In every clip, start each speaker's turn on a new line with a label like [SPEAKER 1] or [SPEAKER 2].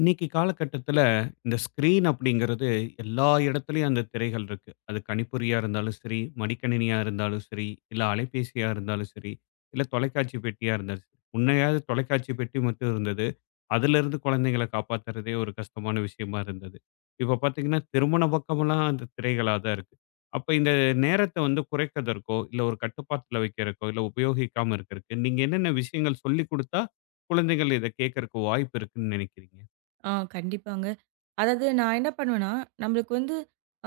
[SPEAKER 1] இன்னைக்கு காலகட்டத்துல இந்த ஸ்க்ரீன் அப்படிங்கிறது எல்லா இடத்துலயும் அந்த திரைகள் இருக்கு. அது கணிப்பொறியா இருந்தாலும் சரி, மடிக்கணினியா இருந்தாலும் சரி, இல்ல அலைபேசியா இருந்தாலும் சரி, இல்ல தொலைக்காட்சி பெட்டியா இருந்தாலும் சரி. முன்னையாவது தொலைக்காட்சி பெட்டி மட்டும் இருந்தது. அதிலிருந்து குழந்தைங்கள காப்பாத்துறதே ஒரு கஷ்டமான விஷயமா இருந்தது. இப்ப பார்த்தீங்கன்னா, திருமண பக்கமெல்லாம் அந்த திரைகளா தான் இருக்கு. அப்ப இந்த நேரத்த வந்து குறைக்கிறதற்கோ, இல்ல ஒரு கட்டுப்பாட்டுல வைக்கிறக்கோ, இல்ல உபயோகிக்காம இருக்கறக்கு, நீங்க என்னென்ன விஷயங்கள் சொல்லிக் குடுத்தா, குழந்தைகள் இத கேட்கறக்கு வாய்ப்பு இருக்குன்னு நினைக்கிறீங்க?
[SPEAKER 2] ஆ கண்டிப்பாங்க. அதாவது நான் என்ன பண்ணுவேன்னா, நம்மளுக்கு வந்து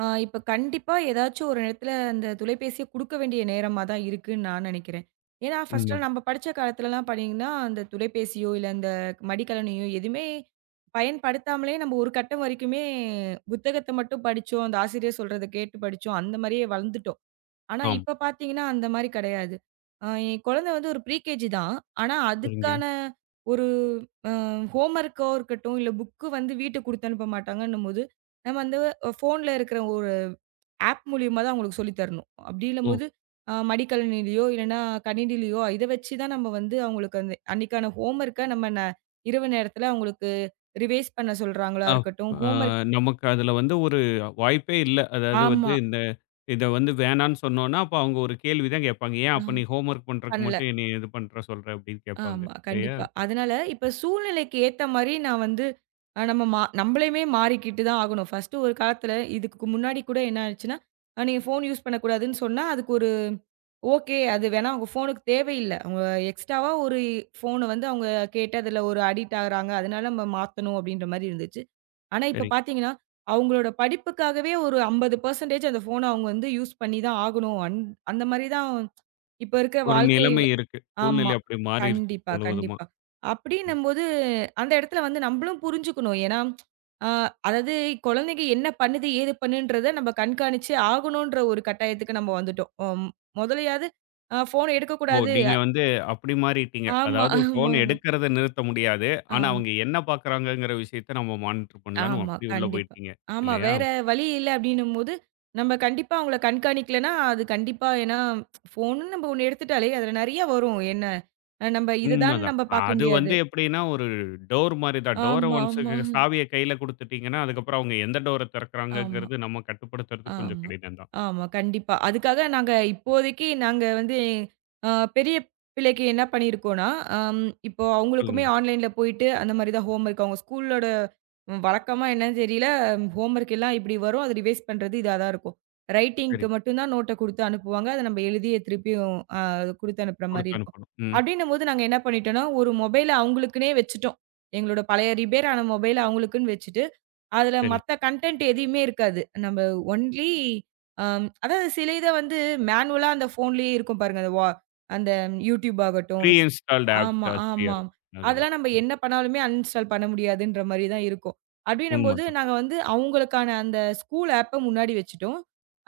[SPEAKER 2] இப்ப கண்டிப்பா ஏதாச்சும் ஒரு இடத்துல அந்த தொலைபேசிய குடுக்க வேண்டிய நேரமா தான் இருக்குன்னு நான் நெனைக்கிறேன். ஏன்னா,
[SPEAKER 1] உண்மதான்.
[SPEAKER 2] ஃபர்ஸ்ட்லாம் நம்ம படிச்ச காலத்துலலாம் பார்த்தீங்கன்னா, அந்த தொலைபேசியோ, இல்ல அந்த மடிக்கணினியோ எதுவுமே பயன்படுத்தாமலே நம்ம ஒரு கட்டம் வரைக்குமே புத்தகத்த மட்டும் படிச்சோம். அந்த ஆசிரியர் சொல்றத கேட்டு படிச்சோம். அந்த மாரியே வளர்ந்துட்டோம். ஆனா,
[SPEAKER 1] ஆமா.
[SPEAKER 2] இப்ப பார்த்தீங்கன்னா, அந்த மாரி கிடையாது. என் குழந்தை வந்து ஒரு ப்ரீகேஜி தான். ஆனா,
[SPEAKER 1] சரிங்க.
[SPEAKER 2] அதுக்கான ஒரு அ ஹோம் ஒர்க்கோ இருக்கட்டும், இல்ல புக்கு வந்து வீட்டுக்கு குடுத்து அனுப்ப மாட்டாங்கன்னும்போது, நம்ம அந்த ஃபோன்ல இருக்கிற ஒரு ஆப் மூலியமா தான் அவங்களுக்கு சொல்லி தரணும்.
[SPEAKER 1] ஓ!
[SPEAKER 2] அப்படின்னும்போது, மடிக்கணினிலயோ, இல்லன்னா கணினிலயோ இத வச்சு தான் நம்ம வந்து அவங்களுக்கு அந்த அன்னைக்கான ஹோம் ஒர்க்க நம்ம இரவு நேரத்துல அவங்களுக்கு ரிவைஸ் பண்ண சொல்றாங்களா
[SPEAKER 1] அ
[SPEAKER 2] இருக்கட்டும்,
[SPEAKER 1] அ
[SPEAKER 2] ஹோம் ஒர்க்.
[SPEAKER 1] நமக்கு அதுல வந்து ஒரு வாய்ப்பே இல்ல. அதாவது வந்து
[SPEAKER 2] ஆமா.
[SPEAKER 1] இந்த இத வந்து வேணான்னு சொன்னோம்னா, அப்ப அவங்க ஒரு கேள்வி தான் கேட்பாங்க. "ஏன்
[SPEAKER 2] ஆ.
[SPEAKER 1] அப்ப நீ ஹோம் ஒர்க் பண்றதுக்கு
[SPEAKER 2] பண்ணல.
[SPEAKER 1] மட்டும் என்னைய இது பண்ற சொல்ற?" அப்படின்னு கேட்பாங்க.
[SPEAKER 2] ஆமா.
[SPEAKER 1] இல்லையா?
[SPEAKER 2] கண்டிப்பா. அதனால இப்ப சூழ்நிலைக்கு ஏத்த மாரி நான் வந்து நம்ம நம்பளையுமே மாறிக்கிட்டு தான் ஆகணும். ஃபர்ஸ்ட்டு ஒரு காலத்துல இதுக்கு முன்னாடி கூட என்ன ஆச்சுன்னா, நீங்க ஃபோன் யூஸ் பண்ணக்கூடாதுன்னு சொன்னா, அதுக்கு ஒரு ஓகே. அது வேணா அவங்க ஃபோனுக்கு தேவையில்ல. அவங்க எக்ஸ்ட்ராவா ஒரு ஃபோன வந்து அவங்க கேட்டு அதுல ஒரு அடிக்ட் ஆகுறாங்க. அதனால நம்ம மாத்தணும் அப்படின்ற மாரி இருந்துச்சு. ஆனா இப்ப
[SPEAKER 1] சரி.
[SPEAKER 2] பார்த்தீங்கன்னா, அவங்களோட படிப்புக்காகவே ஒரு 50% அந்த ஃபோன அவங்க வந்து யூஸ் பண்ணி தான் ஆகணும். அந்த மாரி தான் இப்ப இருக்கிற
[SPEAKER 1] ஒரு
[SPEAKER 2] வாழ்க்கை.
[SPEAKER 1] நிலைமை இருக்கு.
[SPEAKER 2] ஆமா.
[SPEAKER 1] சூழ்நிலை அப்படி மாறிருச்சு
[SPEAKER 2] கண்டிப்பா,
[SPEAKER 1] முழுவதுமா.
[SPEAKER 2] கண்டிப்பா.
[SPEAKER 1] ம்.
[SPEAKER 2] அப்படின்னும்போது, அந்த இடத்துல வந்து நம்பளும் புரிஞ்சுக்கணும். ஏன்னா, அ அதாவது குழந்தைங்க என்ன பண்ணுது, ஏது பண்ணுன்றத நம்ம கண்காணிச்சு ஆகணுன்ற ஒரு கட்டாயத்துக்கு நம்ம வந்துட்டோம். முதலையாவது ஃபோன
[SPEAKER 1] ஓ!
[SPEAKER 2] எடுக்கக்கூடாது.
[SPEAKER 1] நீங்க
[SPEAKER 2] அ-.
[SPEAKER 1] வந்து அப்படி மாறிட்டீங்க.
[SPEAKER 2] ஆமா,
[SPEAKER 1] அதாவது ஃபோன்
[SPEAKER 2] ஆமா,
[SPEAKER 1] எடுக்கிறத நிறுத்த முடியாது. ஆனா
[SPEAKER 2] ஆமா.
[SPEAKER 1] அவங்க என்ன பார்க்குறாங்கங்கிற விஷயத்த நம்ம மானிட்டர்
[SPEAKER 2] ஆமா,
[SPEAKER 1] பண்ணலாம்ன்னு
[SPEAKER 2] ஆமா.
[SPEAKER 1] அப்படி உள்ள
[SPEAKER 2] கண்டிப்பா.
[SPEAKER 1] போயிட்டீங்க.
[SPEAKER 2] ஆமா.
[SPEAKER 1] இல்லையா?
[SPEAKER 2] வேற வழி இல்ல அப்படின்னும்போது, நம்ம கண்டிப்பா அவங்கள கண்காணிக்கலன்னா, அது கண்டிப்பா ஏன்னா ஃபோனுன்னு நம்ம ஒண்ணு எடுத்துட்டாலே, அதுல நெறைய வரும். என்ன, நம்ம இதுதான்னு
[SPEAKER 1] உண்மதான்.
[SPEAKER 2] நம்ம பார்க்க
[SPEAKER 1] அது வந்து
[SPEAKER 2] முடியாது.
[SPEAKER 1] எப்படின்னா, ஒரு டோர் மாரி தான். டோர
[SPEAKER 2] ஆமா,
[SPEAKER 1] ஒன்ஸுக்கு
[SPEAKER 2] ஆமா.
[SPEAKER 1] சாவிய கையில குடுத்துட்டீங்கன்னா, அதுக்கப்புறம் அவங்க எந்த டோர
[SPEAKER 2] ஆமா.
[SPEAKER 1] திறக்குறாங்கங்கிறது நம்ம கட்டுப்படுத்துறது கொஞ்சம்
[SPEAKER 2] ஆமா.
[SPEAKER 1] கடினம் தான்.
[SPEAKER 2] ஆமா. கண்டிப்பா. அதுக்காக நாங்க இப்போதைக்கு நாங்க வந்து அ பெரிய பிள்ளைக்கு என்ன பண்ணியிருக்கோம்னா, இப்போ அவங்களுக்குமே
[SPEAKER 1] சொல்லுங்க.
[SPEAKER 2] ஆன்லைன்ல போயிட்டு அந்த மாரி தான் ஹோம் ஒர்க். அவங்க ஸ்கூலோட வழக்கமா என்னன்னு தெரியல, ஹோம் ஒர்க் எல்லாம் இப்படி வரும். அது ரிவைஸ் பண்றது இதா தான் இருக்கும். ரைட்டிங்க்கு
[SPEAKER 1] சரி.
[SPEAKER 2] மட்டும் தான் நோட்ட குடுத்து அனுப்புவாங்க. அத நம்ம எழுதிய திருப்பியும் குடுத்து அனுப்புற மாரி
[SPEAKER 1] குடுத்து
[SPEAKER 2] இருக்கும்.
[SPEAKER 1] அனுப்பணும். ம்.
[SPEAKER 2] அப்படின்னும்போது நாங்க என்ன பண்ணிட்டோம்னா, ஒரு மொபைல அவங்களுக்குன்னே வச்சுட்டோம். எங்களோட பழைய ரிப்பேர் ஆன மொபைல அவங்களுக்குன்னு வச்சுட்டு அதுல
[SPEAKER 1] சரி.
[SPEAKER 2] மத்த கன்டென்ட் எதையுமே இருக்காது. நம்ம ஒன்லி அதாவது சில இத வந்து மேனுவலா அந்த ஃபோன்லயே இருக்கும் பாருங்க. அந்த யூடியூப் ஆகட்டும்.
[SPEAKER 1] ப்ரீ இன்ஸ்டால்டு ஆப்ஸ்
[SPEAKER 2] ஆமா,
[SPEAKER 1] அதுலயே
[SPEAKER 2] ஆமா.
[SPEAKER 1] இருக்கும் அதுல.
[SPEAKER 2] அதெல்லாம் நம்ம
[SPEAKER 1] ம்.
[SPEAKER 2] என்ன பண்ணாலுமே அன்இன்ஸ்டால் பண்ண முடியாதுன்ற மாரி தான் இருக்கும். அப்டின்னும்போது
[SPEAKER 1] உண்மதான்.
[SPEAKER 2] நாங்க வந்து அவங்களுக்கான அந்த ஸ்கூல் ஆப்ப முன்னாடி வச்சுட்டோம்.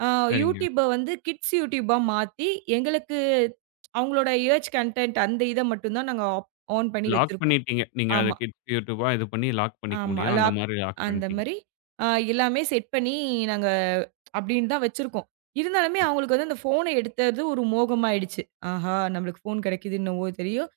[SPEAKER 2] ஆ,
[SPEAKER 1] சரிங்க.
[SPEAKER 2] யூடியூப வந்து கிட்ஸ் யூடியூபா மாத்தி எங்களுக்கு அவங்களோட ஏஜ் கன்டென்ட் அந்த இத மட்டும் தான் நாங்க ஆப் ஆன் பண்ணி
[SPEAKER 1] லாக்
[SPEAKER 2] வச்சிருக்கோம்.
[SPEAKER 1] பண்ணிட்டீங்க. நீங்க அத
[SPEAKER 2] ஆமா.
[SPEAKER 1] கிட்ஸ் யூடியூபா இது பண்ணி லாக் பண்ணிக்க
[SPEAKER 2] ஆமா.
[SPEAKER 1] முடியும். அந்த
[SPEAKER 2] லாக்
[SPEAKER 1] மாரி லாக்
[SPEAKER 2] அந்த
[SPEAKER 1] பண்ணிட்டீங்க.
[SPEAKER 2] மாரி அ எல்லாமே செட் பண்ணி நாங்க அப்டின்னு தான் வச்சிருக்கோம். இருந்தாலுமே
[SPEAKER 1] சரி.
[SPEAKER 2] அவங்களுக்கு வந்து அந்த ஃபோன எடுத்தது ஒரு மோகமாயிடுச்சு. ஆஹா! நம்மளுக்கு ஃபோன் கிடைக்குது என்னவோ தெரியும்.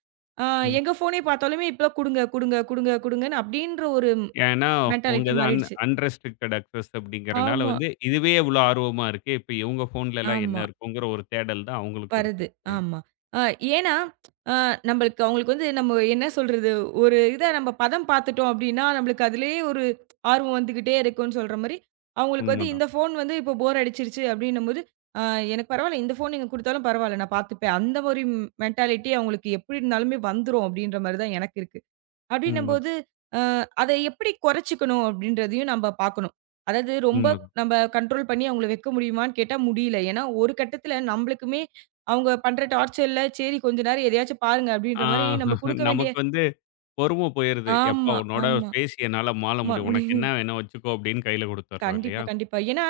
[SPEAKER 2] அ
[SPEAKER 1] ம்.
[SPEAKER 2] எங்க ஃபோனே பார்த்தாலுமே இப்பலாம் குடுங்க, குடுங்க, குடுங்க, குடுங்கன்னு அப்டின்ற ஒரு
[SPEAKER 1] ஏன்னா, உங்க
[SPEAKER 2] மென்டாலிட்டி
[SPEAKER 1] இது
[SPEAKER 2] மாறிடுச்சு.
[SPEAKER 1] அன்ரெஸ்ட்ரிக்டட் அக்சஸ் அப்படிங்கிறனால
[SPEAKER 2] ஆமா,
[SPEAKER 1] வந்து, இதுவே இவ்வளோ ஆர்வமா இருக்கு. இப்ப இவங்க ஃபோன்லலாம் என்ன
[SPEAKER 2] ஆமா.
[SPEAKER 1] இருக்குங்கிற ஒரு தேடல் தான் அவங்களுக்கும்
[SPEAKER 2] வருது.
[SPEAKER 1] இருக்கும்.
[SPEAKER 2] ஆமா. அ ஏன்னா, அ நம்பளுக்கு அவங்களுக்கு வந்து நம்ம என்ன சொல்றது? ஒரு இத நம்ம பதம் பார்த்துட்டோம் அப்டின்னா, நம்பளுக்கு அதிலேயே ஒரு ஆர்வம் வந்துகிட்டே இருக்கும்ன்னு சொல்ற மாரி, அவங்களுக்கு வந்து
[SPEAKER 1] உண்மதான்,
[SPEAKER 2] இந்த ஃபோன் வந்து இப்போ போர் அடிச்சிருச்சு அப்டின்னும்போது, "அ எனக்கு பரவால்ல. இந்த ஃபோன் நீங்க குடுத்தாலும் பரவால்ல. நான் பார்த்துப்பேன்." அந்த ஒரு மென்டாலிட்டி அவங்களுக்கு எப்டி இருந்தாலுமே வந்துரும் அப்டின்ற மாரி தான் எனக்கு இருக்கு.
[SPEAKER 1] உண்மதான்,
[SPEAKER 2] அப்படின்னம்போது, அ அத எப்படி குறைச்சுக்கணும் அப்படின்றதையும் நம்ப பார்க்கணும். அதாவது ரொம்ப
[SPEAKER 1] உண்மதான்.
[SPEAKER 2] நம்ப கண்ட்ரோல் பண்ணி அவங்கள வைக்க முடியுமான்னு கேட்டா முடியல. ஏன்னா, ஒரு கட்டத்தில நம்பளுக்குமே அவங்க பண்ற டார்ச்சர்ல, சரி கொஞ்ச நேரம் எதையாச்சும் பாருங்க
[SPEAKER 1] ஆ
[SPEAKER 2] அப்படின்ற மாரி நம்ம குடுக்க வேண்டிய.
[SPEAKER 1] நமக்கு வந்து பொறும போயிருது. "எப்பா
[SPEAKER 2] ஆமா,
[SPEAKER 1] உன்னோட
[SPEAKER 2] ஆமா.
[SPEAKER 1] பேசி என்னால மாள
[SPEAKER 2] ஆமா.
[SPEAKER 1] முடியும். உனக்கு என்ன வேணும் வச்சுக்கோ" அப்படின்னு கையில குடுத்துடுறோம்
[SPEAKER 2] கண்டிப்பா,
[SPEAKER 1] இல்லையா?
[SPEAKER 2] கண்டிப்பா. ஏன்னா,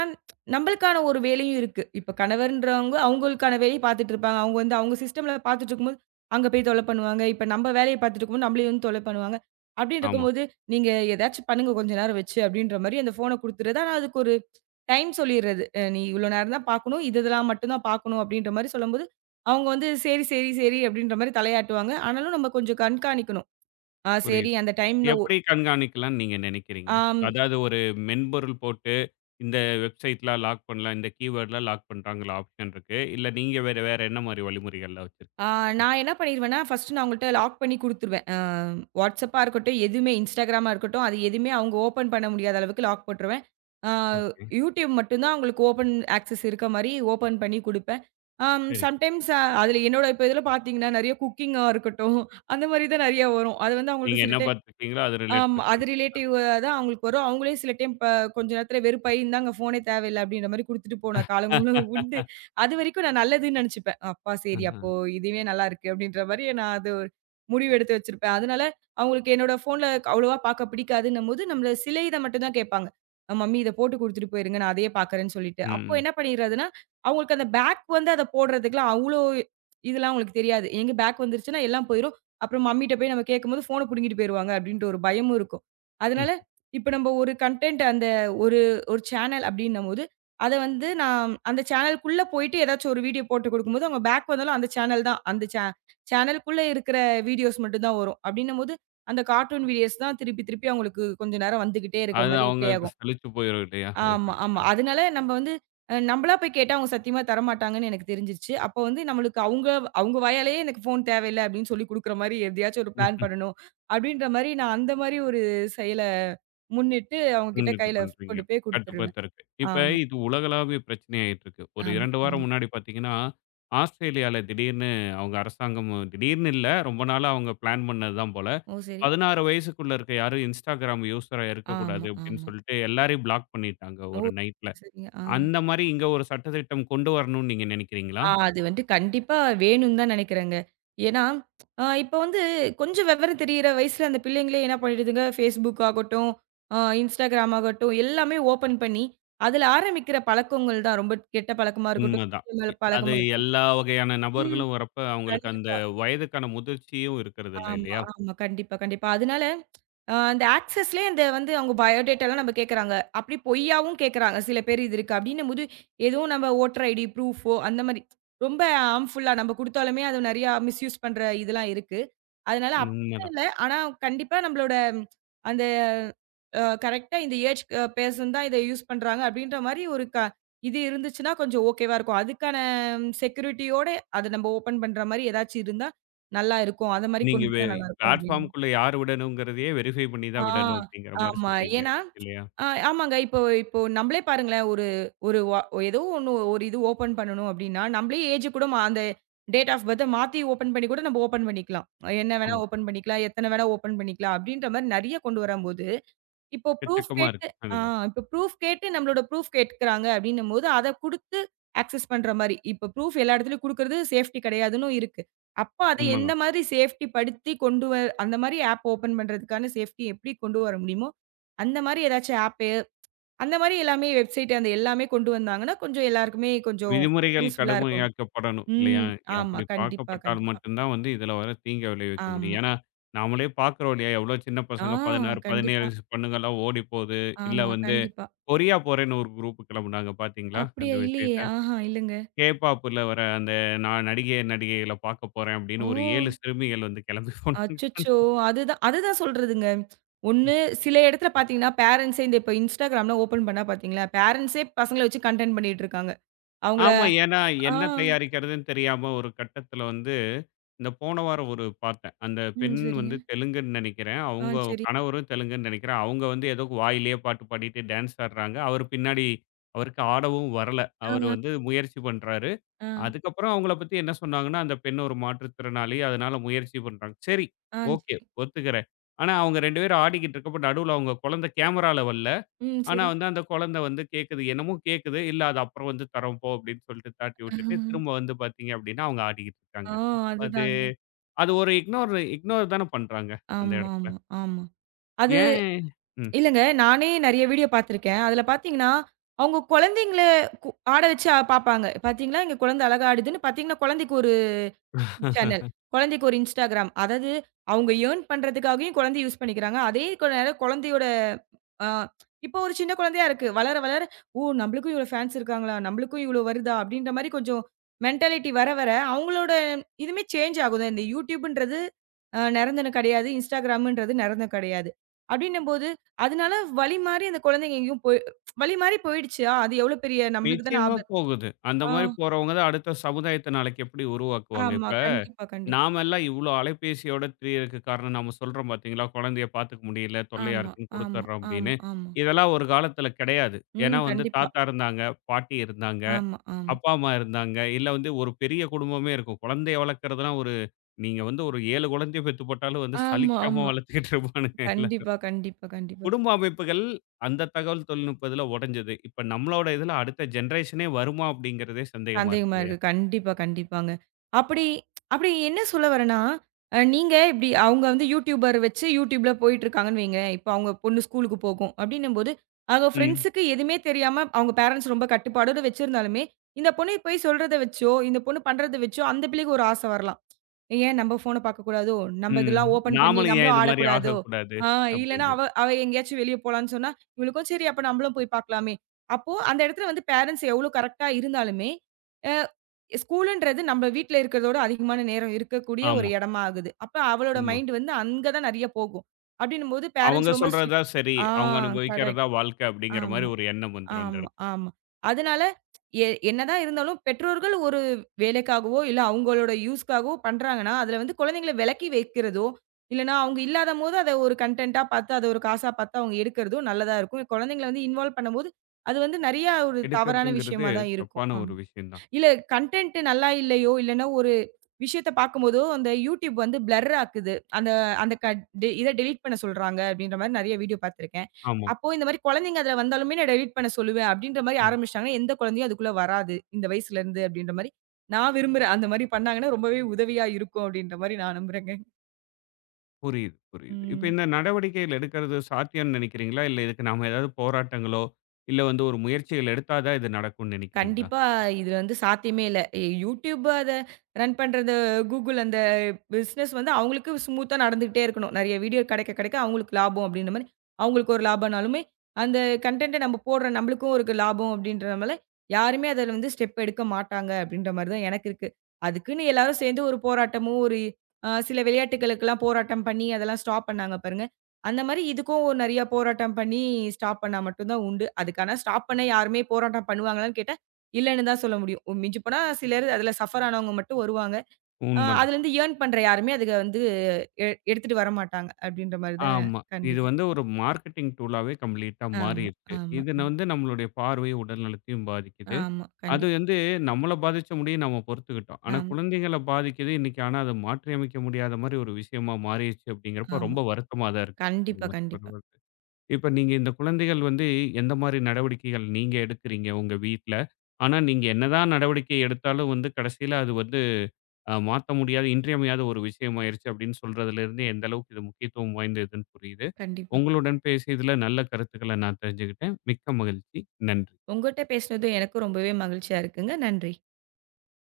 [SPEAKER 2] நம்மளுக்கான ஒரு வேலையும் இருக்கு. இப்ப கணவர்ன்றவங்க அவங்களுக்கான வேலைய பார்த்துட்டு இருப்பாங்க. அவங்க வந்து அவங்க சிஸ்டம்ல பார்த்துட்டு இருக்கும்போது, அங்க போய் தொல்ல பண்ணுவாங்க. இப்ப நம்ம வேலைய பார்த்துட்டு இருக்கும்போது, நம்மளையும் வந்து தொல்ல பண்ணுவாங்க. அப்படின்னு
[SPEAKER 1] ஆமா,
[SPEAKER 2] இருக்கும்போது, "நீங்க ஏதாச்சும் பண்ணுங்க கொஞ்ச நேரம் வச்சு" அப்படின்ற மாரி அந்த ஃபோன குடுத்துறது. ஆனா, அதுக்கு ஒரு டைம் சொல்லிர்றது. "நீ இவ்வளோ நேரம் தான் பார்க்கணும். இது இதெல்லாம் மட்டும் தான் பார்க்கணும்" அப்படின்ற மாரி சொல்லும்போது, அவங்க வந்து சரி, சரி, சரி அப்படின்ற மாரி தலையாட்டுவாங்க. ஆனாலும் நம்ம கொஞ்சம் கண்காணிக்கணும். ஆ சரி
[SPEAKER 1] புரியுது.
[SPEAKER 2] அந்த டைம்ல
[SPEAKER 1] எப்படி கண்காணிக்கலாம்ன்னு நீங்க நினைக்கிறீங்க?
[SPEAKER 2] ஆம்.
[SPEAKER 1] அதாவது ஒரு மென்பொருள் போட்டு, இந்த வெப்சைட்லாம் லாக் பண்ணலாம், இந்த கீவேர்ட்லாம் லாக் பண்றாங்கல்ல ஆப்ஷன் இருக்கு. இல்ல நீங்க வேற வேற என்ன மாரி வழிமுறைகள்லாம் வச்சிருக்கீங்க?
[SPEAKER 2] ஆ, நான் என்ன பண்ணிருவேன்னா, ஃபர்ஸ்ட் நான் அவங்கள்ட்ட லாக் பண்ணி குடுத்துருவேன். WhatsApp-ஆ இருக்கட்டும், எதுவுமே Instagram-ஆ இருக்கட்டும், அது எதுவுமே அவங்க ஓப்பன் பண்ண முடியாத அளவுக்கு லாக் போட்டுருவேன். ஆ,
[SPEAKER 1] ஓகே,
[SPEAKER 2] YouTube மட்டும் தான் அவங்களுக்கு ஓப்பன் ஆக்சஸ் இருக்க மாரி ஓப்பன் பண்ணி குடுப்பேன்.
[SPEAKER 1] சரி.
[SPEAKER 2] சம்டைம்ஸ் அதுல என்னோட இப்ப இதுல பார்த்தீங்கன்னா, நெறைய குக்கிங்கா இருக்கட்டும், அந்த மாரி தான் நெறைய வரும். அது வந்து
[SPEAKER 1] நீங்க
[SPEAKER 2] அவங்களுக்கு சில
[SPEAKER 1] என்ன
[SPEAKER 2] டைம்.
[SPEAKER 1] பார்த்துருக்கீங்களோ அது ரிலேட்
[SPEAKER 2] ஆமா. அது
[SPEAKER 1] இருக்குங்க.
[SPEAKER 2] ரிலேட்டிவ் தான் அவங்களுக்கு வரும். அவங்களே சில டைம் கொஞ்ச நேரத்தில வெறுப்பாயி, "இந்தாங்க ஃபோனே தேவையில்ல." அப்படின்ற மாரி குடுத்துட்டு போன காலங்களும் உண்டு. அதுவரைக்கும் நான் நல்லதுன்னு நெனச்சுப்பேன். "அப்பா சரி அப்போ இதுவே நல்லாருக்கு." அப்படின்ற மாரி நான் அது ஒரு முடிவு எடுத்து வச்சிருப்பேன். அதனால அவங்களுக்கு என்னோட ஃபோன்ல அவ்வளவா பார்க்க பிடிக்காதுன்னும்போது, நம்மள சில இத மட்டும் தான் கேட்பாங்க. "மம்மி இத போட்டு குடுத்துட்டு போயிருங்க. நான் அதையே பார்க்குறேன்னு" சொல்லிட்டு. அப்போ
[SPEAKER 1] ம்,
[SPEAKER 2] என்ன பண்ணிர்றதுன்னா, அவங்களுக்கு அந்த பேக் வந்து அத போடுறதுக்குலாம் அவ்ளோ இதெல்லாம் அவங்களுக்கு தெரியாது. எங்க பேக் வந்துருச்சுன்னா எல்லாம் போயிரும். அப்புறம் மம்மிட்ட போய் நம்ம கேட்கும்போது ஃபோன புடுங்கிட்டு போயிருவாங்க அப்டின்ற ஒரு பயமும் இருக்கும்.
[SPEAKER 1] ம்.
[SPEAKER 2] அதனால இப்ப நம்ம ஒரு கன்டென்ட் அந்த ஒரு ஒரு சேனல் அப்டின்னம்போது, அத வந்து நான் அந்த சேனலுக்குள்ள போயிட்டு ஏதாச்சும் ஒரு வீடியோ போட்டு குடுக்கும்போது, அவங்க பேக் வந்தாலும் அந்த சேனல் தான். அந்த சே சேனலுக்குள்ள இருக்கிற வீடியோஸ் மட்டும் தான் வரும். அப்டின்னம்போது, அந்த கார்ட்டூன் வீடியோஸ் தான் திருப்பி திருப்பி அவங்களுக்கு கொஞ்ச நேரம் வந்துகிட்டே இருக்க
[SPEAKER 1] அது
[SPEAKER 2] மாரி ப்ளே
[SPEAKER 1] அவங்களுக்கு
[SPEAKER 2] ஆகும்.
[SPEAKER 1] சலிச்சு போயிரும் இல்லையா? ஒரு
[SPEAKER 2] ஆமா, ஆமா.
[SPEAKER 1] கட்டத்துல.
[SPEAKER 2] அதனால நம்ம வந்து நம்பளா போய் கேட்டா அவங்க சத்தியமா தரமாட்டாங்கன்னு எனக்கு தெரிஞ்சிருச்சு. அப்போ வந்து நம்மளுக்கு அவங்க அவங்க வாயாலேயே எனக்கு ஃபோன் தேவையில்ல அப்படின்னு சொல்லி குடுக்குற மாரி எதையாச்சும் ஒரு பிளான்
[SPEAKER 1] ம்.
[SPEAKER 2] பண்ணணும். அப்படின்ற மாரி நான் அந்த மாரி ஒரு செயல முன்னிட்டு அவங்க கிட்ட
[SPEAKER 1] முன்னுக்கு
[SPEAKER 2] கையில
[SPEAKER 1] பண்றீங்க.
[SPEAKER 2] கொண்டு போய் குடுத்துருவேன்.
[SPEAKER 1] கட்டுப்படுத்த இருக்கு. இப்ப
[SPEAKER 2] ஆமா,
[SPEAKER 1] இது உலகளாவிய பிரச்சனையாயிட்டு இருக்கு. ஒரு
[SPEAKER 2] ஆமா,
[SPEAKER 1] 2 வாரம்
[SPEAKER 2] ஆமா.
[SPEAKER 1] முன்னாடி பார்த்தீங்கன்னா, ஆஸ்திரேலியால திடீர்னு அவங்க அரசாங்கம் திடீர்னு இல்ல. ரொம்ப நாளா அவங்க பிளான் பண்ணது தான் போல.
[SPEAKER 2] ஓ! சரி.
[SPEAKER 1] 16 வயசுக்குள்ள இருக்க யாரும் Instagram யூசரா இருக்கக்கூடாது
[SPEAKER 2] ஆமா,
[SPEAKER 1] அப்படின்னு
[SPEAKER 2] ஆமா.
[SPEAKER 1] சொல்லிட்டு எல்லாரையும் பிளாக் பண்ணிட்டாங்க
[SPEAKER 2] ஓ!
[SPEAKER 1] ஒரு நைட்ல.
[SPEAKER 2] சரிங்க. ஆ.
[SPEAKER 1] அந்த மாரி இங்க ஒரு சட்டத்திட்டம் கொண்டு வரணும்னு நீங்க நினைக்கிறீங்களா?
[SPEAKER 2] ஆ, அது வந்து கண்டிப்பா வேணும்னு தான் நெனைக்கிறேங்க. ஏன்னா, இப்ப வந்து கொஞ்சம் விவரம் தெரியிற வயசுல அந்த பிள்ளைங்களே என்ன பண்ணிடுதுங்க, Facebook ஆகட்டும், Instagram ஆகட்டும் எல்லாமே ஓப்பன் பண்ணி, அதுல ஆரம்பிக்கிற பழக்கங்கள் தான். ரொம்ப கெட்ட பழக்கமா இருக்கட்டும்,
[SPEAKER 1] உண்மதான்.
[SPEAKER 2] நல்ல
[SPEAKER 1] எ அது
[SPEAKER 2] பழக்கமா இருக்கட்டும்.
[SPEAKER 1] எல்லா வகையான
[SPEAKER 2] ம்.
[SPEAKER 1] நபர்களும் வரப்ப அவங்களுக்கு அந்த
[SPEAKER 2] கண்டிப்பா.
[SPEAKER 1] வயதுக்கான முதிர்ச்சியும் இருக்கிறது இல்ல
[SPEAKER 2] ஆமா,
[SPEAKER 1] இல்லையா?
[SPEAKER 2] ஆமா. கண்டிப்பா, கண்டிப்பா. அதனால அந்த ஆக்சஸ்லயே அந்த வந்து அவங்க பயோடேட்டாலாம் நம்ம கேட்கறாங்க. அப்படி பொய்யாவும் கேட்கறாங்க. சில பேர் இது இருக்கு. அப்படின்னும்போது ஏதோ நம்ம வோட்டர் ஐடி ப்ரூஃபோ அந்த மாரி ரொம்ப ஹார்ம்ஃபுல்லா நம்ம குடுத்தாலுமே அது நெறையா மிஸ்யூஸ் பண்ற இதெல்லாம் இருக்கு. அதனால
[SPEAKER 1] உண்மதான்.
[SPEAKER 2] அப்படிலாம் இல்ல. ஆனா கண்டிப்பா நம்மளோட அந்த கரெக்ட்டா இந்த ஏஜ் பெர்சன் தான் இத யூஸ் பண்றாங்க அப்படின்ற மாரி ஒரு இது இருந்துச்சுன்னா கொஞ்சம் ஓகேவா இருக்கும். அதுக்கான செக்யூரிட்டியோட அத நம்ம ஓப்பன் பண்ற மாரி ஏதாச்சும் இருந்தா நல்லா இருக்கும். அந்த மாரி
[SPEAKER 1] நீங்க
[SPEAKER 2] கொண்டு
[SPEAKER 1] வே
[SPEAKER 2] வந்தா நல்லா இருக்கும் அப்படின்னு.
[SPEAKER 1] பிளாட்ஃபார்ம்குள்ள யார் விடணுங்கிறதையே வெரிஃபை பண்ணி
[SPEAKER 2] ஆ,
[SPEAKER 1] தான் விடணும் அப்படிங்கிற மாரி
[SPEAKER 2] ஆமா.
[SPEAKER 1] சொல்றீங்க.
[SPEAKER 2] ஏன்னா
[SPEAKER 1] இல்லையா?
[SPEAKER 2] ஆமாங்க. இப்போ இப்போ நம்பளே பாருங்களேன். ஒரு ஒரு வா ஏதோ ஒண்ணு ஒரு இது ஓப்பன் பண்ணணும் அப்படின்னா, நம்பளே ஏஜ் கூட அந்த டேட் ஆஃப் பர்த்த மாத்தி ஓப்பன் பண்ணி கூட நம்ம ஓப்பன் பண்ணிக்கலாம். என்ன வேணா
[SPEAKER 1] ஆமா.
[SPEAKER 2] ஓப்பன் பண்ணிக்கலாம். எத்தன வேணா ஓப்பன் பண்ணிக்கலாம். அப்படின்ற மாரி நெறைய கொண்டு வரம்போது இப்போ ப்ரூஃப்
[SPEAKER 1] எக்கச்சக்கமா
[SPEAKER 2] கேட்டு
[SPEAKER 1] இருக்கு. அது
[SPEAKER 2] ஆ,
[SPEAKER 1] மாரி.
[SPEAKER 2] இப்போ ப்ரூஃப் கேட்டு நம்மளோட ப்ரூஃப் கேட்கறாங்க அப்படின்னும்போது, அத குடுத்து அக்சஸ் பண்ற மாரி. இப்ப ப்ரூஃப் எல்லா இடத்துலயும் குடுக்கறது சேஃப்டி கிடையாதுன்னும் இருக்கு. அப்ப அத எந்த
[SPEAKER 1] உண்மதான்.
[SPEAKER 2] மாரி சேஃப்டி படுத்தி கொண்டு அந்த மாரி ஆப் ஓப்பன் பண்றதுக்கான சேஃப்டி எப்படி கொண்டு வர முடியுமோ, அந்த மாரி ஏதாச்சும் ஆப்பு, அந்த மாரி எல்லாமே வெப்சைட் அந்த எல்லாமே கொண்டு வந்தாங்கன்னா, கொஞ்சம் எல்லாருக்குமே கொஞ்சம்
[SPEAKER 1] விதிமுறைகள்
[SPEAKER 2] யூஸ்ஃபுல்லா இருக்கும்.
[SPEAKER 1] கடுமையாக்கப்படணும். இல்லையா?
[SPEAKER 2] ம். ஆமா.
[SPEAKER 1] அப்படி
[SPEAKER 2] கண்டிப்பா,
[SPEAKER 1] பார்க்கப்பட்டால்
[SPEAKER 2] கண்டிப்பா.
[SPEAKER 1] மட்டும் தான் வந்து இதில வர தீங்க விளைவிக்க முடியும்.
[SPEAKER 2] ஆமா.
[SPEAKER 1] ஏன்னா, நாமளே பார்க்கிறோம் இல்லையா? எவ்வளோ சின்ன
[SPEAKER 2] ஆ,
[SPEAKER 1] பசங்க 16, 17
[SPEAKER 2] கண்டிப்பா.
[SPEAKER 1] வயசு பொண்ணுங்கலாம் ஓடி போகுது. இல்ல
[SPEAKER 2] ஆமா,
[SPEAKER 1] வந்து
[SPEAKER 2] கண்டிப்பா.
[SPEAKER 1] கொரியா போறேன்னு ஒரு குரூப் கிளம்புனாங்க பார்த்தீங்களா?
[SPEAKER 2] அப்படியா?
[SPEAKER 1] அந்த
[SPEAKER 2] இல்லையே.
[SPEAKER 1] விஷயத்த.
[SPEAKER 2] ஆஹா, இல்லங்க.
[SPEAKER 1] K-பாப்ல வர அந்த நான் நடிகை, நடிகைகள பார்க்க போறேன் அப்படின்னு
[SPEAKER 2] ஓ!
[SPEAKER 1] ஒரு 7 சிறுமிகள் வந்து கிளம்பி போனாங்க.
[SPEAKER 2] அச்சச்சோ! அதுதான் அதுதான் சொல்றதுங்க. ஒண்ணு சில இடத்துல பார்த்தீங்கன்னா, பேரண்ட்ஸே இந்த இப்ப Instagramலாம் ஓப்பன் பண்ணா பார்த்தீங்களா, பேரண்ட்ஸே பசங்கள வச்சு கன்டென்ட் பண்ணிட்டு இருக்காங்க. அவங்கள
[SPEAKER 1] ஆமா. ஏன்னா,
[SPEAKER 2] ஆ,
[SPEAKER 1] என்ன தயாரிக்கிறதுன்னு தெரியாம ஒரு கட்டத்தில வந்து, இந்த போன வாரம் ஒரு பார்த்தேன். அந்த
[SPEAKER 2] ம்.
[SPEAKER 1] பெண்
[SPEAKER 2] சரிங்க.
[SPEAKER 1] வந்து தெலுங்குன்னு நெனைக்கிறேன்.
[SPEAKER 2] ஆ,
[SPEAKER 1] அவுங்க
[SPEAKER 2] சரி.
[SPEAKER 1] கணவரும் தெலுங்குன்னு நெனைக்கிறேன். அவுங்க வந்து ஏதோ வாயிலேயே பாட்டு பாடிட்டு டான்ஸ் ஆடுறாங்க. அவரு பின்னாடி அவருக்கு ஆடவும் வரல. அவரு
[SPEAKER 2] ஆ,
[SPEAKER 1] வந்து முயற்சி பண்றாரு.
[SPEAKER 2] ஆ,
[SPEAKER 1] அதுக்கப்புறம் அவுங்கள பத்தி என்ன சொன்னாங்கன்னா, அந்த பெண் ஒரு மாற்றுத்திறனாளி. அதனால முயற்சி பண்றாங்க. சரி,
[SPEAKER 2] ஆ,
[SPEAKER 1] ஓகே
[SPEAKER 2] சரி.
[SPEAKER 1] ஒத்துக்கிறேன். ஆனா, அவுங்க 2 பேரும் ஆடிக்கிட்டு இருக்கப்ப நடுவுல அவுங்க குழந்தை கேமரால வல்ல.
[SPEAKER 2] ம்.
[SPEAKER 1] ஆனா
[SPEAKER 2] சரி.
[SPEAKER 1] வந்து அந்த குழந்தை வந்து கேட்குது. என்னமோ கேட்குது. இல்ல அது அப்புறம் வந்து தரோம் போ அப்படின்னு சொல்லிட்டு தாட்டி விட்டுட்டு, திரும்ப வந்து பார்த்தீங்க அப்படின்னா, அவங்க ஆடிக்கிட்டு இருக்காங்க.
[SPEAKER 2] ஆ,
[SPEAKER 1] அப்ப அது
[SPEAKER 2] அதுதான்.
[SPEAKER 1] அது ஒரு இக்னோர் இக்னோர் தான பண்றாங்க அந்த
[SPEAKER 2] ஆமா,
[SPEAKER 1] இடத்துல.
[SPEAKER 2] ஆமா, ஆமா. அது
[SPEAKER 1] ஏன் ம்.
[SPEAKER 2] இல்லங்க, நானே நெறைய வீடியோ பார்த்துருக்கேன். அதுல பார்த்தீங்கன்னா, அவங்க குழந்தைங்கள ஆட வச்சு பார்ப்பாங்க. பார்த்தீங்களா, எங்க குழந்தை அழகா ஆடுதுன்னு பார்த்தீங்கன்னா, குழந்தைக்கு ஒரு சேனல். குழந்தைக்கு ஒரு Instagram. அதாவது அவங்க ஏர்ன் பண்றதுக்காகவும் குழந்தை யூஸ் பண்ணிக்கிறாங்க. அதே நேரம் குழந்தையோட அ இப்போ ஒரு சின்ன குழந்தையா இருக்கு. வளர, வளர "ஓ! நம்மளுக்கும் இவ்வளோ ஃபேன்ஸ் இருக்காங்களா? நம்மளுக்கும் இவ்வளோ வருதா?" அப்படின்ற மாரி கொஞ்சம் மென்டாலிட்டி வர, வர அவங்களோட இதுவுமே சேஞ்ச் ஆகுது. இந்த YouTubeன்றது நிரந்தரம் கிடையாது. Instagramன்றது நிரந்தரம் கிடையாது. அப்படின்னும்போது, அதனால வழி மாறி அந்த குழந்தைங்க எங்கேயும் போய் வழி மாறி போயிடுச்சா, அது எவ்வளோ பெரிய நம்மளுக்கு தானே
[SPEAKER 1] நிச்சயமா
[SPEAKER 2] ஆபத்து.
[SPEAKER 1] போகுது. அந்த
[SPEAKER 2] ஆ,
[SPEAKER 1] மாரி போறவங்க தான் அடுத்த சமுதாயத்த நாளைக்கு எப்படி உருவாக்குவாங்க.
[SPEAKER 2] ஆமா.
[SPEAKER 1] இப்ப
[SPEAKER 2] கண்டிப்பா, கண்டிப்பா.
[SPEAKER 1] நாமெல்லாம் இவ்வளோ அலைபேசியோட திரியறதுக்கு காரணம் நாம சொல்றோம் பார்த்தீங்களா, குழந்தைய பார்த்துக்க முடியல, தொல்லையா
[SPEAKER 2] ஆமா,
[SPEAKER 1] இருக்குன்னு
[SPEAKER 2] ஆமா,
[SPEAKER 1] குடுத்துடுறோம் அப்படின்னு.
[SPEAKER 2] ஆமா, ஆமா.
[SPEAKER 1] இதெல்லாம் ஒரு காலத்துல கிடையாது. ஏன்னா
[SPEAKER 2] ம்.
[SPEAKER 1] வந்து
[SPEAKER 2] கண்டிப்பா.
[SPEAKER 1] தாத்தா இருந்தாங்க, பாட்டி இருந்தாங்க.
[SPEAKER 2] ஆமா, ஆமா.
[SPEAKER 1] அப்பா, அம்மா இருந்தாங்க. இல்ல வந்து ஒரு பெரிய குடும்பமே இருக்கும். குழந்தைய வளர்க்கிறதுலாம் ஒரு நீங்க வந்து ஒரு 7 குழந்தைய பெத்து போட்டாலும் வந்து
[SPEAKER 2] ஆமா,
[SPEAKER 1] சலிக்காம
[SPEAKER 2] ஆமா.
[SPEAKER 1] வளர்த்துக்கிட்டு இருப்பானுங்க எல்லாரும்.
[SPEAKER 2] கண்டிப்பா, கண்டிப்பா, கண்டிப்பா.
[SPEAKER 1] குடும்ப அமைப்புகள் அந்த தகவல் தொழில்நுட்பத்துல உடைஞ்சது. இப்ப நம்மளோட இதுல அடுத்த ஜெனரேஷனே வருமா அப்படிங்கிறதே சந்தேகமா இருக்கு
[SPEAKER 2] சந்தேகமா
[SPEAKER 1] இல்லையா?
[SPEAKER 2] இருக்கு. கண்டிப்பா, கண்டிப்பாங்க. அப்படி அப்படி என்ன சொல்ல வரேன்னா, நீங்க இப்படி அவங்க வந்து யூடியூபர் வச்சு யூடியூப்ல போயிட்டுருக்காங்கன்னு வைங்களேன். இப்ப அவங்க பொண்ணு ஸ்கூலுக்கு போகும் அப்படின்னும்போது, அவங்க
[SPEAKER 1] ம்,
[SPEAKER 2] ஃப்ரெண்ட்ஸுக்கு எதுவுமே தெரியாம அவங்க பேரண்ட்ஸ் ரொம்ப கட்டுப்பாடோட வச்சிருந்தாலுமே, இந்த பொண்ணு போய் சொல்றத வச்சோ, இந்த பொண்ணு பண்றத வச்சோ, அந்த பிள்ளைக்கு ஒரு ஆசை வரலாம். ஏன் நம்ம ஃபோன பார்க்கக்கூடாதோ? நம்ம
[SPEAKER 1] ம்.
[SPEAKER 2] இதெல்லாம் ஓப்பன் பண்ணி
[SPEAKER 1] நாமளும் ஏன்
[SPEAKER 2] நம்மளும்
[SPEAKER 1] இது மாரி
[SPEAKER 2] ஆடக்கூடாதோ?
[SPEAKER 1] ஆகக்கூடாது
[SPEAKER 2] ஆ, இல்லன்னா
[SPEAKER 1] அப்படின்னு.
[SPEAKER 2] அவ அவ எங்கேயாச்சும் வெளிய போலான்னு சொன்னா, இவளுக்கும் சரி அப்ப நம்மளும் போய் பார்க்கலாமே. அப்போ அந்த இடத்துல வந்து பேரண்ட்ஸ் எவ்வளோ கரெக்ட்டா இருந்தாலுமே அ ஸ்கூலுன்றது நம்ம வீட்ல இருக்கிறதோட அதிகமான நேரம் இருக்கக்கூடிய ஒரு
[SPEAKER 1] ஆமா,
[SPEAKER 2] இடமா ஆகுது. அப்ப அவளோட
[SPEAKER 1] உண்ம.
[SPEAKER 2] மைண்ட் வந்து அங்க தான் நெறைய போகும். அப்டின்னும்போது
[SPEAKER 1] அவங்க
[SPEAKER 2] பேரண்ட்ஸ் ரொம்ப
[SPEAKER 1] சொல்றது
[SPEAKER 2] ஸ்ட்ரிக்
[SPEAKER 1] தான் சரி.
[SPEAKER 2] ஆ,
[SPEAKER 1] அவங்க அனுபவிக்கிறது
[SPEAKER 2] கரெக்ட்.
[SPEAKER 1] தான் வாழ்க்கை அப்படிங்கிற மாரி
[SPEAKER 2] ஆமா,
[SPEAKER 1] ஒரு எண்ணம் வந்துரும் அந்த
[SPEAKER 2] ஆமா,
[SPEAKER 1] இடத்துல.
[SPEAKER 2] ஆமா. அதனால என்னதான் இருந்தாலும் பெற்றோர்கள் ஒரு வேலைக்காகவோ, இல்ல அவங்களோட யூஸ்க்காகவோ பண்றாங்கன்னா, அதுல வந்து குழந்தைங்கள விலக்கி வைக்கிறதோ, இல்லன்னா அவங்க இல்லாதம்போது அத ஒரு கன்டென்ட்டா பார்த்து, அத ஒரு காசா பார்த்து அவங்க எடுக்கிறதும் நல்லதா இருக்கும். குழந்தைங்கள வந்து இன்வால்வ் பண்ணும்போது, அது வந்து நெறைய ஒரு தவறான
[SPEAKER 1] எடுக்கிறதுங்கிறது
[SPEAKER 2] விஷயமா தான் இருக்கும்.
[SPEAKER 1] தப்பான
[SPEAKER 2] ஆமா.
[SPEAKER 1] ஒரு விஷயம் தான்.
[SPEAKER 2] இல்ல, கன்டென்ட் நல்லா இல்லையோ! இல்லன்னா ஒரு விஷயத்த பார்க்கும்போதோ, அந்த YouTube வந்து பிளர் ஆக்குது. அந்த அந்த க இத டெலீட் பண்ண சொல்றாங்க அப்டின்ற மாரி நெறைய வீடியோ பார்த்துருக்கேன்.
[SPEAKER 1] ஆமா.
[SPEAKER 2] அப்போ இந்த மாரி குழந்தைங்க அதுல வந்தாலுமே நான் டெலீட் பண்ண சொல்லுவேன் அப்டின்ற மாரி ஆரம்பிச்சுட்டாங்கன்னா, எந்த குழந்தையும் அதுக்குள்ள வராது. இந்த வயசுல இருந்து அப்டின்ற மாரி நான் விரும்புறேன். அந்த மாரி பண்ணாங்கன்னா ரொம்பவே உதவியா இருக்கும் அப்டின்ற மாரி நான் நம்புறேங்க.
[SPEAKER 1] புரியுது, புரியுது. இப்ப
[SPEAKER 2] ம்.
[SPEAKER 1] இந்த நடவடிக்கைகள் எடுக்கிறது சாத்தியம்ன்னு நினைக்கிறீங்களா? இல்ல இதுக்கு நாம ஏதாவது போராட்டங்களோ, இல்ல வந்து ஒரு முயற்சிகள் எடுத்தா தான் இது நடக்கும்ன்னு நினைக்கிறீங்களா?
[SPEAKER 2] கண்டிப்பா, இது வந்து சாத்தியமே இல்ல. YouTube அத ரன் பண்றது Google அந்த பிசினஸ் வந்து அவங்களுக்கு ஸ்மூத்தா நடந்துகிட்டே இருக்கணும். நெறைய வீடியோ கிடைக்க, கிடைக்க அவங்களுக்கு லாபம் அப்படின்ற மாரி, அவங்களுக்கு ஒரு லாபம்னாலுமே, அந்த கன்டென்ட்ட நம்ம போடுற நம்மளுக்கும் ஒரு லாபம் அப்படின்றனால, யாருமே அதுல வந்து ஸ்டெப் எடுக்க மாட்டாங்க அப்படின்ற மாரி தான் எனக்கு இருக்கு. அதுக்குன்னு எல்லாரும் சேர்ந்து ஒரு போராட்டமும், ஒரு சில விளையாட்டுகளுக்கெல்லாம் போராட்டம் பண்ணி அதெல்லாம் ஸ்டாப் பண்ணாங்க பாருங்க. அந்த மாரி இதுக்கும் நெறைய போராட்டம் பண்ணி ஸ்டாப் பண்ணா மட்டும் தான் உண்டு. அதுக்கான ஸ்டாப் பண்ண யாருமே போராட்டம் பண்ணுவாங்களான்னு கேட்டா இல்லன்னு தான் சொல்ல முடியும். மிஞ்சி போனா சிலர் அதுல சஃபர் ஆனவங்க மட்டும் வருவாங்க.
[SPEAKER 1] உண்மதான்.
[SPEAKER 2] அதுலருந்து ஏர்ன் பண்ற யாருமே அதுக வந்து எடுத்துட்டு வரமாட்டாங்க அப்டின்ற மாரி தான்
[SPEAKER 1] ஆமா. இது
[SPEAKER 2] கண்டிப்பா.
[SPEAKER 1] வந்து ஒரு மார்க்கெட்டிங் டூலாவே கம்ப்ளீட்டா
[SPEAKER 2] ஆமா,
[SPEAKER 1] மாறிருச்சு.
[SPEAKER 2] ஆமா,
[SPEAKER 1] இது
[SPEAKER 2] ம்.
[SPEAKER 1] வந்து நம்மளுடைய பார்வை, உடல் நலத்தையும் பாதிக்குது.
[SPEAKER 2] ஆமா.
[SPEAKER 1] அது
[SPEAKER 2] கண்டிப்பா.
[SPEAKER 1] வந்து நம்மள பாதிச்ச முடியும் நம்ம பொறுத்துக்கிட்டோம். ஆனா
[SPEAKER 2] ஆமா,
[SPEAKER 1] குழந்தைகள பாதிக்குது இன்னைக்கு. ஆனா அத மாற்றியமைக்க முடியாத மாரி ஒரு விஷயமா மாறிருச்சு அப்படிங்கிறப்ப
[SPEAKER 2] ஆமா.
[SPEAKER 1] ரொம்ப வருத்தமா தான் இருக்கு. இந்த
[SPEAKER 2] கண்டிப்பா, கண்டிப்பா,
[SPEAKER 1] மாரி இப்ப நீங்க இந்த குழந்தைகள் வந்து எந்த மாரி நடவடிக்கைகள் நீங்க எடுக்குறீங்க உங்க வீட்ல? ஆனா, நீங்க என்னதான் நடவடிக்கை எடுத்தாலும் வந்து கடைசியில அது வந்து அ மாத்த முடியாத, இன்றியமையாத ஒரு விஷயமாயிருச்சு அப்படின்னு சொல்றதுலேருந்து எந்த அளவுக்கு இது முக்கியத்துவம் வாய்ந்ததுன்னு புரியுது.
[SPEAKER 2] கண்டிப்பா.
[SPEAKER 1] உங்களுடன் பேசியதுல நல்ல கருத்துக்கள நான் தெரிஞ்சுக்கிட்டேன். மிக்க மகிழ்ச்சி. நன்றி.
[SPEAKER 2] உங்கட்ட பேசினதும் எனக்கும் ரொம்பவே மகிழ்ச்சியா இருக்குங்க. நன்றி.